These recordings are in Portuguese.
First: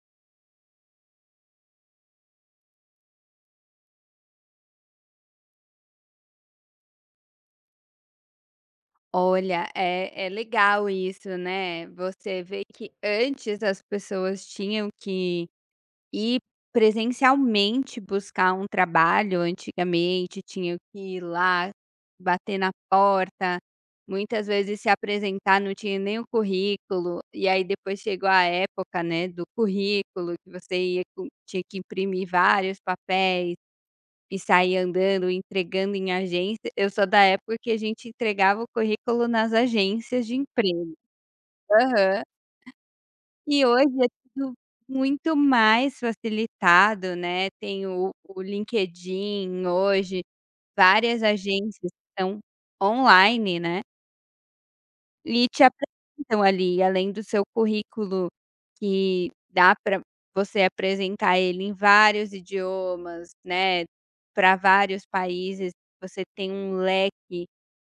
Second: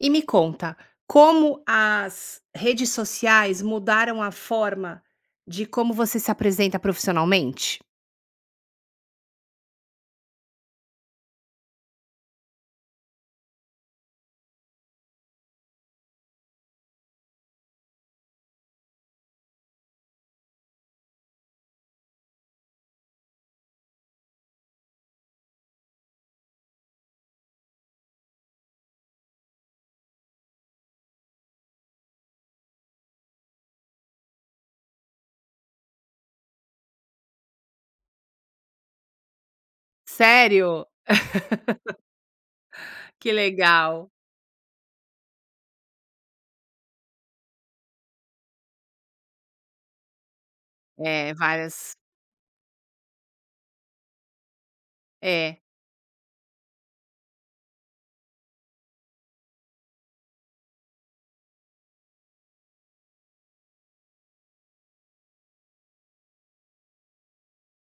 E me conta, como as redes sociais mudaram a forma de como você se apresenta profissionalmente? Olha, é legal isso, né. Você vê que antes as pessoas tinham que ir presencialmente buscar um trabalho, antigamente tinham que ir lá, bater na porta, muitas vezes se apresentar, não tinha nem o currículo, e aí depois chegou a época, né, do currículo que você ia com tinha que imprimir vários papéis. E sair andando, entregando em agência. Eu sou da época que a gente entregava o currículo nas agências de Sério? emprego. Aham. Que E hoje é legal. tudo muito mais facilitado, né, tem o LinkedIn hoje, várias É, agências várias estão online, né. E te é, apresentam ali, além do seu currículo, que dá para você apresentar ele em vários idiomas, né, para vários países, você tem um leque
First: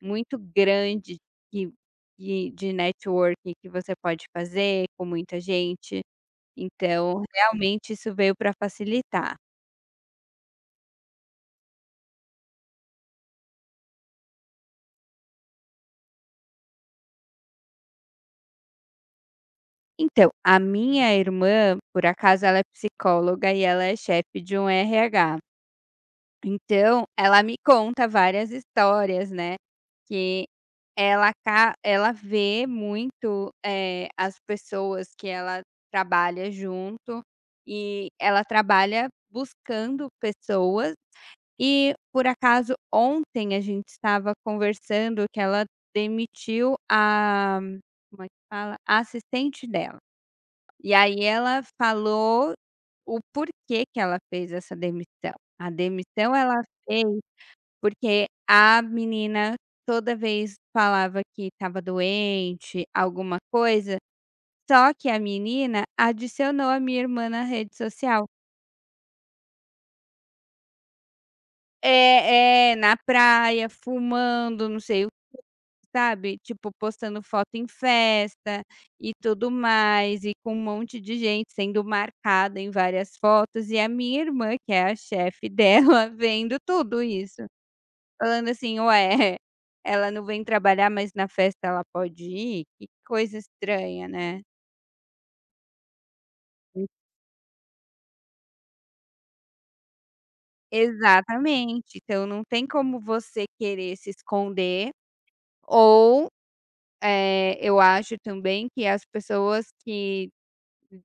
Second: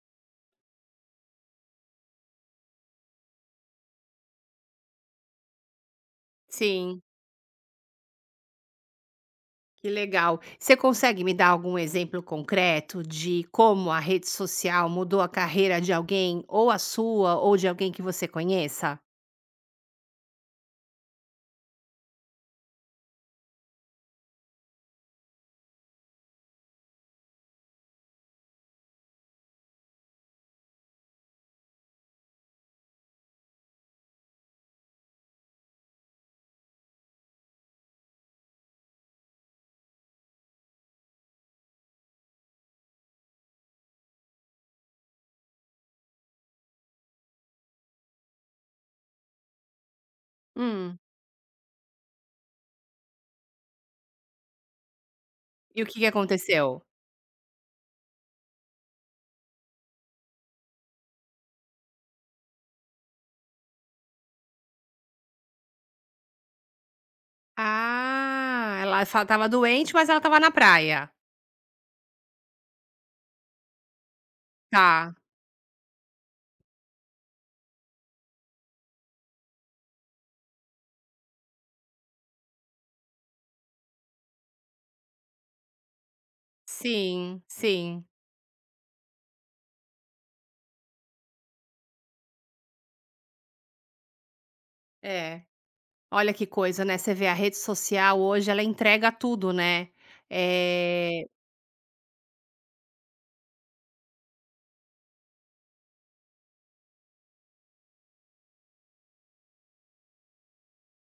muito grande de de networking que você pode fazer com muita gente, sim, então realmente isso veio para facilitar. que legal. Você consegue me dar algum exemplo concreto de como a rede social mudou a carreira de alguém, ou a sua, ou de alguém que você conheça? Então, a minha irmã, por acaso, ela é psicóloga e ela é chefe de um RH. Então, ela me conta várias histórias, né, que ela vê muito, as pessoas que ela trabalha junto, e ela trabalha buscando pessoas e, por acaso, ontem a gente estava conversando que ela demitiu a como é que fala? A assistente dela. E Hum, aí ela falou o porquê que ela fez essa demissão. A e o que que demissão ela aconteceu? fez porque a menina toda vez falava que estava doente, alguma coisa, só que a menina adicionou a minha irmã na rede social. Ah, ela fa estava doente, mas ela tava na praia. É, é, na praia, fumando, não sei o Tá. que, sabe? Tipo, postando foto em festa e tudo mais, e com um monte de gente sendo marcada em várias fotos, e a minha irmã, que é a chefe dela, vendo tudo Sim, isso. sim, Falando assim: "Ué, ela não vem trabalhar, mas na festa ela pode ir? Que coisa estranha, né?" é. Olha que coisa, Hum. né, você vê a rede social hoje ela entrega tudo, né. Eh, Exatamente. Então não tem como você querer se esconder ou, eu acho também que as pessoas que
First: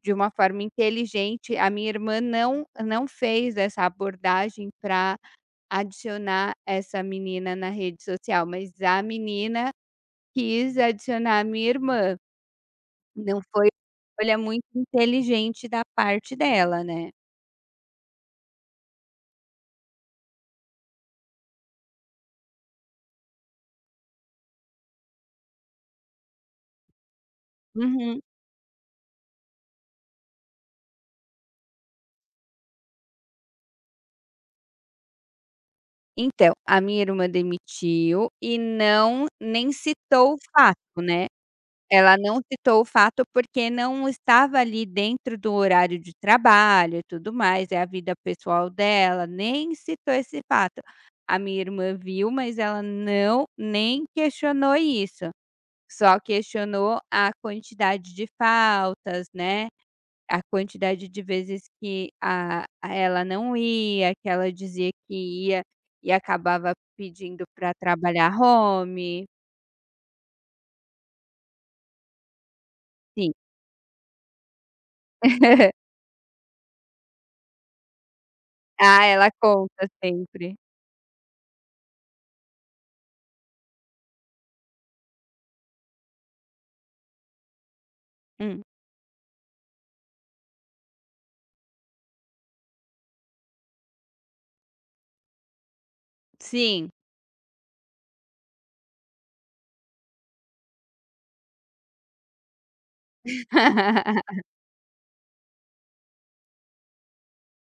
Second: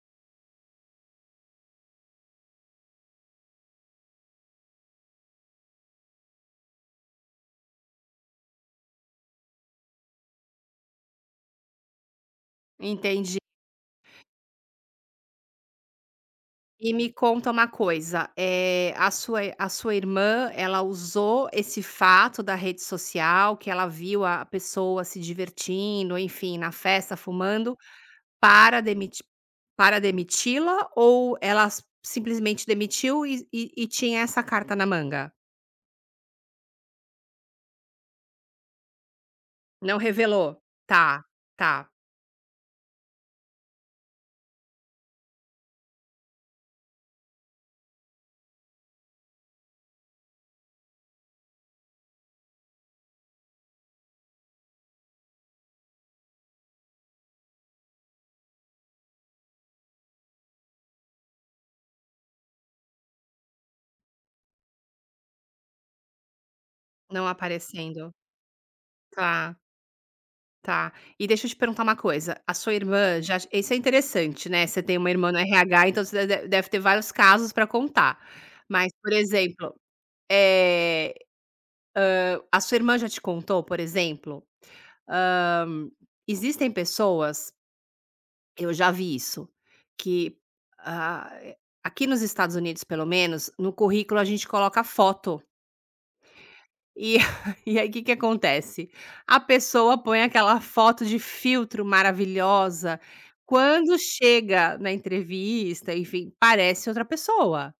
de uma forma inteligente a minha irmã não fez essa abordagem para adicionar essa menina na rede social, mas a menina quis adicionar a minha irmã. entendi. Não foi olha, muito inteligente da parte dela, E né. me conta uma coisa, a sua irmã, ela usou esse fato da rede social, que ela viu a pessoa se divertindo, enfim, na festa, fumando, Uhum. para demiti para demiti-la ou ela s simplesmente demitiu e tinha essa carta na manga? Então, a minha irmã demitiu e não nem Não citou o revelou? fato, Tá, né. tá. Ela não citou o fato, porque não estava ali dentro do horário de trabalho e tudo mais, é a vida pessoal dela, nem citou esse fato. A minha irmã viu, mas ela não nem questionou isso, só questionou a quantidade de faltas, né. A quantidade de vezes que a ela não ia, que ela dizia que ia e acabava Não pedindo para aparecendo. trabalhar home. Tá, tá. E deixa eu te perguntar uma coisa, a sua irmã Sim. já isso é interessante, né, você tem uma irmã no RH, então você de deve ter vários casos para contar. Mas, Ah, por ela exemplo, conta sempre. eh, a sua irmã já te contou, por exemplo, hã, existem pessoas, Hum. eu já vi isso, que, ah, aqui nos Estados Unidos, pelo menos, no currículo a gente coloca foto. Sim. E e aí o que que acontece? A pessoa põe aquela foto de filtro maravilhosa, quando chega na entrevista, enfim, parece outra pessoa.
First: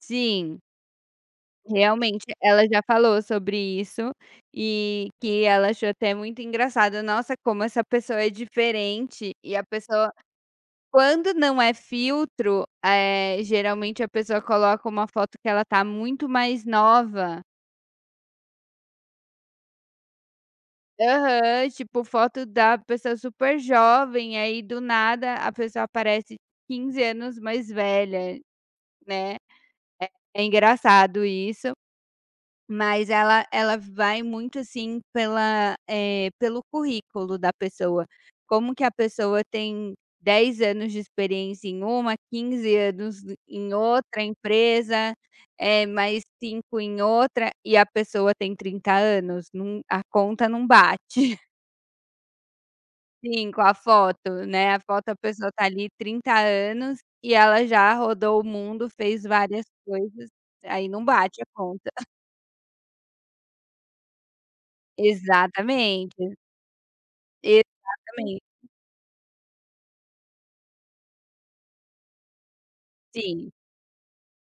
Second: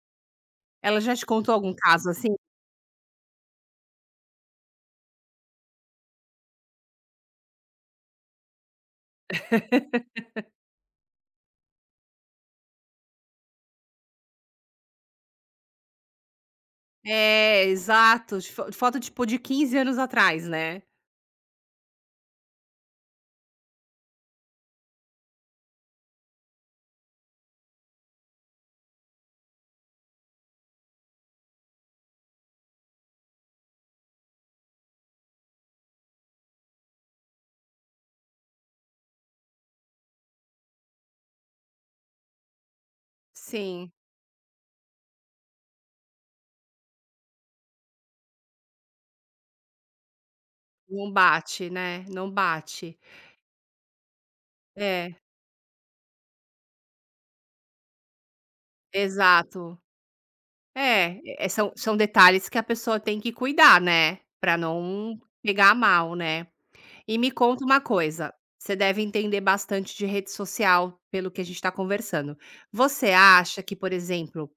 Sim, Ela já te contou algum caso realmente assim? ela já falou sobre isso e que ela achou até muito engraçado. Nossa, como essa pessoa é diferente e a pessoa quando não é filtro, geralmente a pessoa coloca uma foto que ela tá muito mais nova. É, exato, de fo foto tipo de 15 anos atrás, né. Aham, tipo foto da pessoa super jovem, aí do nada a pessoa aparece 15 anos mais velha, né. É engraçado isso. Mas ela vai muito, assim, pela, pelo currículo da pessoa. Como que a pessoa tem 10 anos de experiência em uma, 15 anos em Sim, outra empresa, mais 5 em outra, e a pessoa tem 30 anos, não a conta não não bate. bate, né, não bate. Sim, com a foto, né, a foto É, a pessoa tá ali 30 anos e ela já rodou o mundo, fez várias exato. coisas, aí não É, bate a são conta. são detalhes que a pessoa tem que cuidar, né, pra não pegar Exatamente. mal, né. E me conta uma coisa, Exatamente, você deve entender bastante de rede social, pelo que a gente está conversando. Você sim. acha que, por exemplo,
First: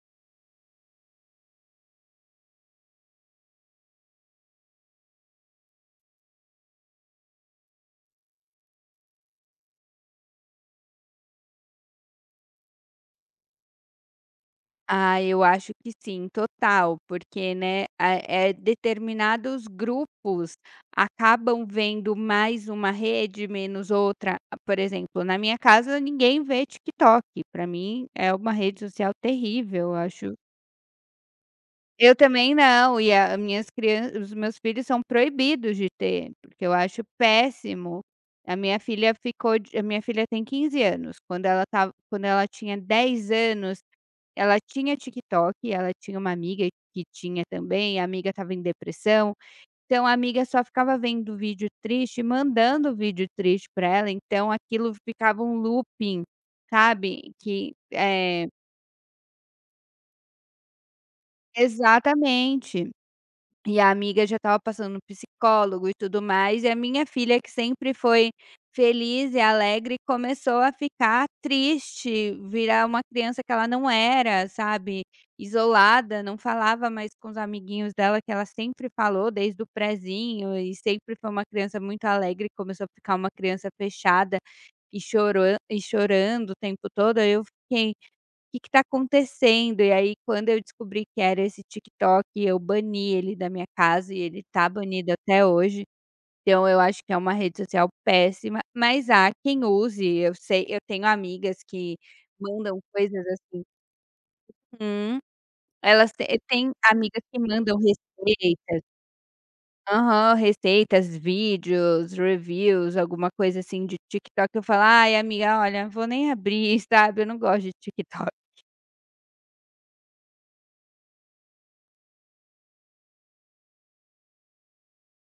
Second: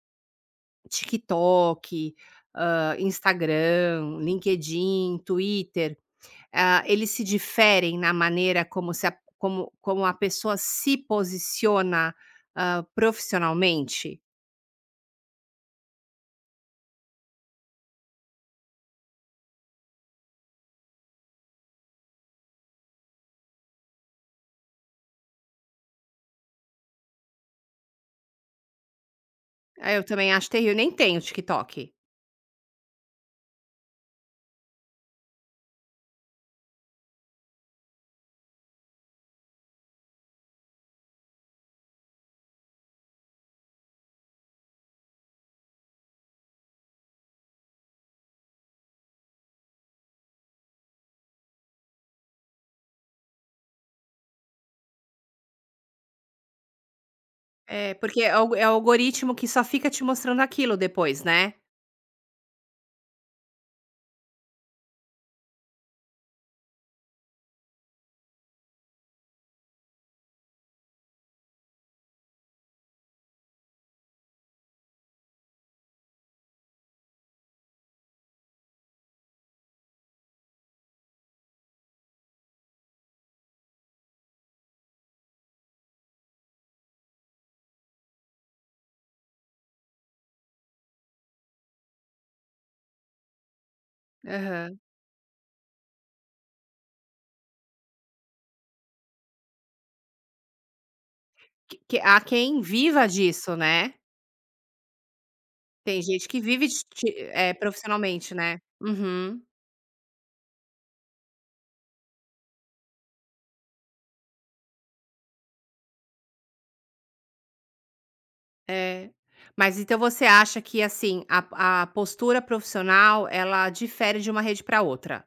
TikTok, Instagram, LinkedIn, Twitter, ah, eles se diferem na maneira como se a como como a pessoa se posiciona, profissionalmente? Ah, eu acho que sim, total, porque, né, ah, determinados grupos acabam vendo mais uma rede, menos outra. Ah, por exemplo, na minha casa ninguém vê TikTok, para mim é uma rede social terrível, Ah, eu eu também acho. acho terrível, eu nem tenho TikTok. Eu também não, e a minhas crian os meus filhos são proibidos de ter, porque eu acho péssimo. A minha filha tem 15 anos, quando ela estava quando ela tinha 10 anos, ela tinha TikTok, ela tinha uma amiga que tinha também, a amiga estava em depressão, então a amiga só ficava vendo vídeo triste e mandando vídeo triste pra ela, então aquilo ficava um looping, sabe, que É, porque é é o algoritmo que só fica te mostrando aquilo depois, né? exatamente. E a amiga já estava passando no psicólogo e tudo mais, e a minha filha que sempre foi feliz e alegre, começou a ficar triste, virar uma criança que ela não era, sabe, isolada, não falava mais com os amiguinhos dela que ela sempre falou desde o prezinho e sempre foi uma criança muito alegre, começou a ficar uma criança fechada e chorou e chorando o tempo todo, aí eu fiquei que tá acontecendo? E aí quando eu descobri que era esse TikTok, eu bani ele da minha casa e ele tá Aham. banido até hoje. Então eu acho que é uma rede social péssima, mas há quem use, eu sei eu tenho amigas que Que há quem mandam viva coisas disso, assim né. uhum. Tem Elas te gente que vive tem de amigas que mandam profissionalmente, né. receitas Uhum. aham, receitas, vídeos, reviews, alguma coisa assim de TikTok, eu falo: "Ai amiga, olha, vou nem abrir", sabe, eu não gosto de TikTok. É. Mas então você acha que, assim, a postura profissional ela difere de uma rede para outra.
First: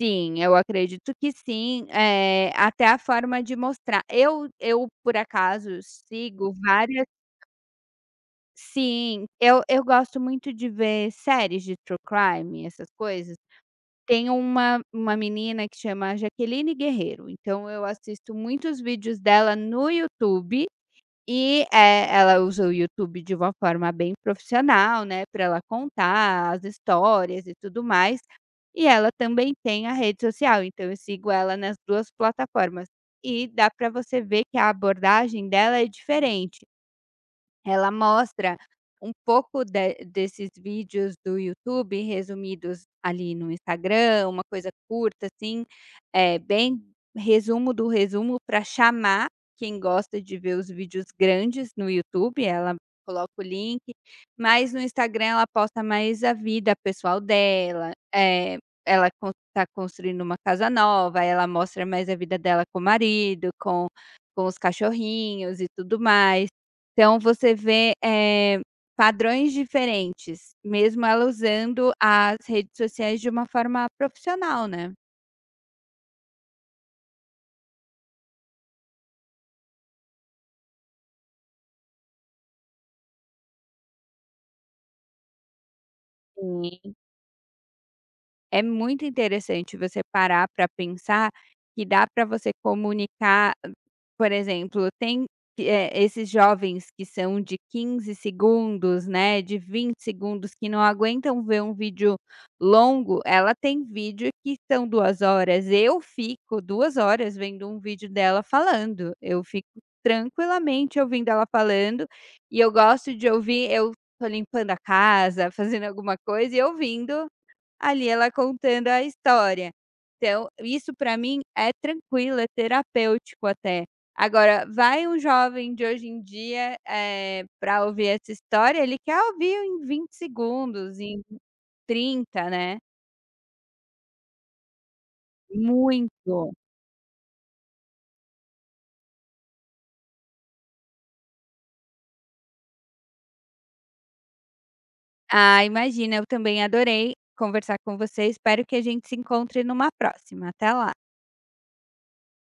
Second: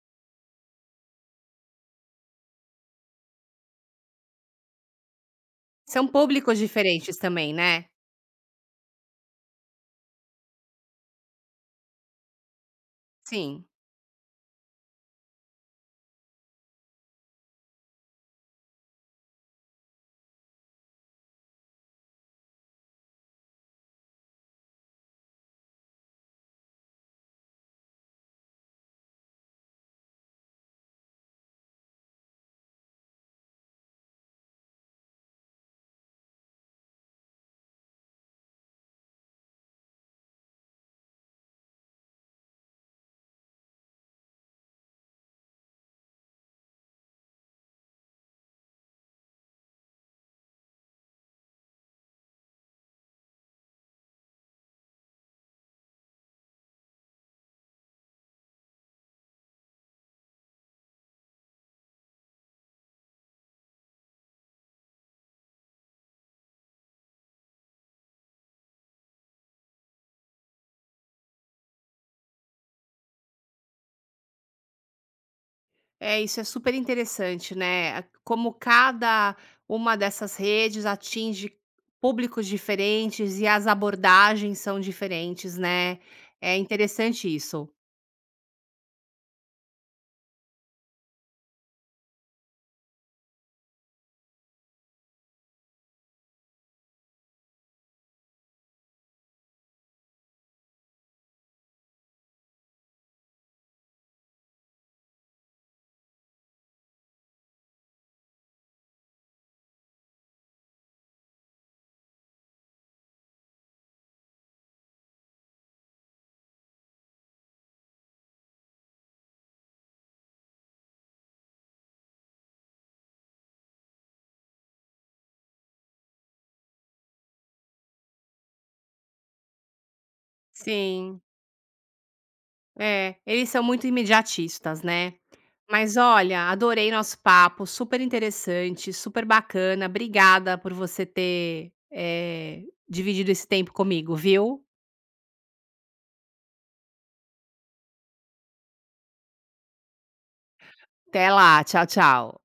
Sim, eu acredito que sim, até a forma de mostrar. Eu, por acaso, São sigo públicos várias diferentes também, né. sim, eu gosto muito de ver séries de true crime, essas coisas. Sim. Tem uma menina que chama Jaqueline Guerreiro, então eu assisto muitos vídeos dela no YouTube e, ela usa o YouTube de uma forma bem profissional, né, para ela contar as histórias e tudo mais. E ela também tem a rede social, então eu sigo ela nas 2 plataformas. E dá para você ver que a abordagem dela é diferente. Ela mostra um pouco de desses vídeos do YouTube resumidos ali no Instagram, uma coisa curta assim, é bem resumo do resumo para chamar quem gosta de ver os vídeos grandes no YouTube, ela coloca o link, mas no Instagram ela posta mais a vida pessoal dela, ela está construindo uma casa nova, ela mostra mais a vida dela com o marido, com os cachorrinhos e tudo mais. Então você vê, padrões diferentes, mesmo ela usando as redes sociais de uma forma profissional, né? É, isso é super interessante, né, a como cada uma dessas redes atinge públicos diferentes e as abordagens são diferentes, né. É interessante isso. É muito interessante você parar para pensar que dá para você comunicar por exemplo, tem, esses jovens que são de 15 segundos, né, de 20 segundos, que não aguentam ver um vídeo longo. Ela tem vídeo que são 2 horas. Eu fico 2 horas vendo um vídeo dela falando. Eu fico tranquilamente ouvindo ela falando e eu gosto de ouvir eu tô limpando a casa, fazendo alguma coisa e ouvindo ali ela contando a história. Então, isso para mim é tranquilo, é terapêutico até. Agora, vai um jovem de hoje em dia, para ouvir essa história, ele quer ouvir em 20 segundos, em Sim. 30, né. É, eles são muito imediatistas, né. Mas olha, Muito. adorei nosso papo, super interessante, super bacana. Obrigada por você ter, dividido esse tempo comigo, viu? Ah, imagina, eu também adorei conversar com você, espero que a gente se encontre numa próxima. Até lá. Até lá, tchau, tchau.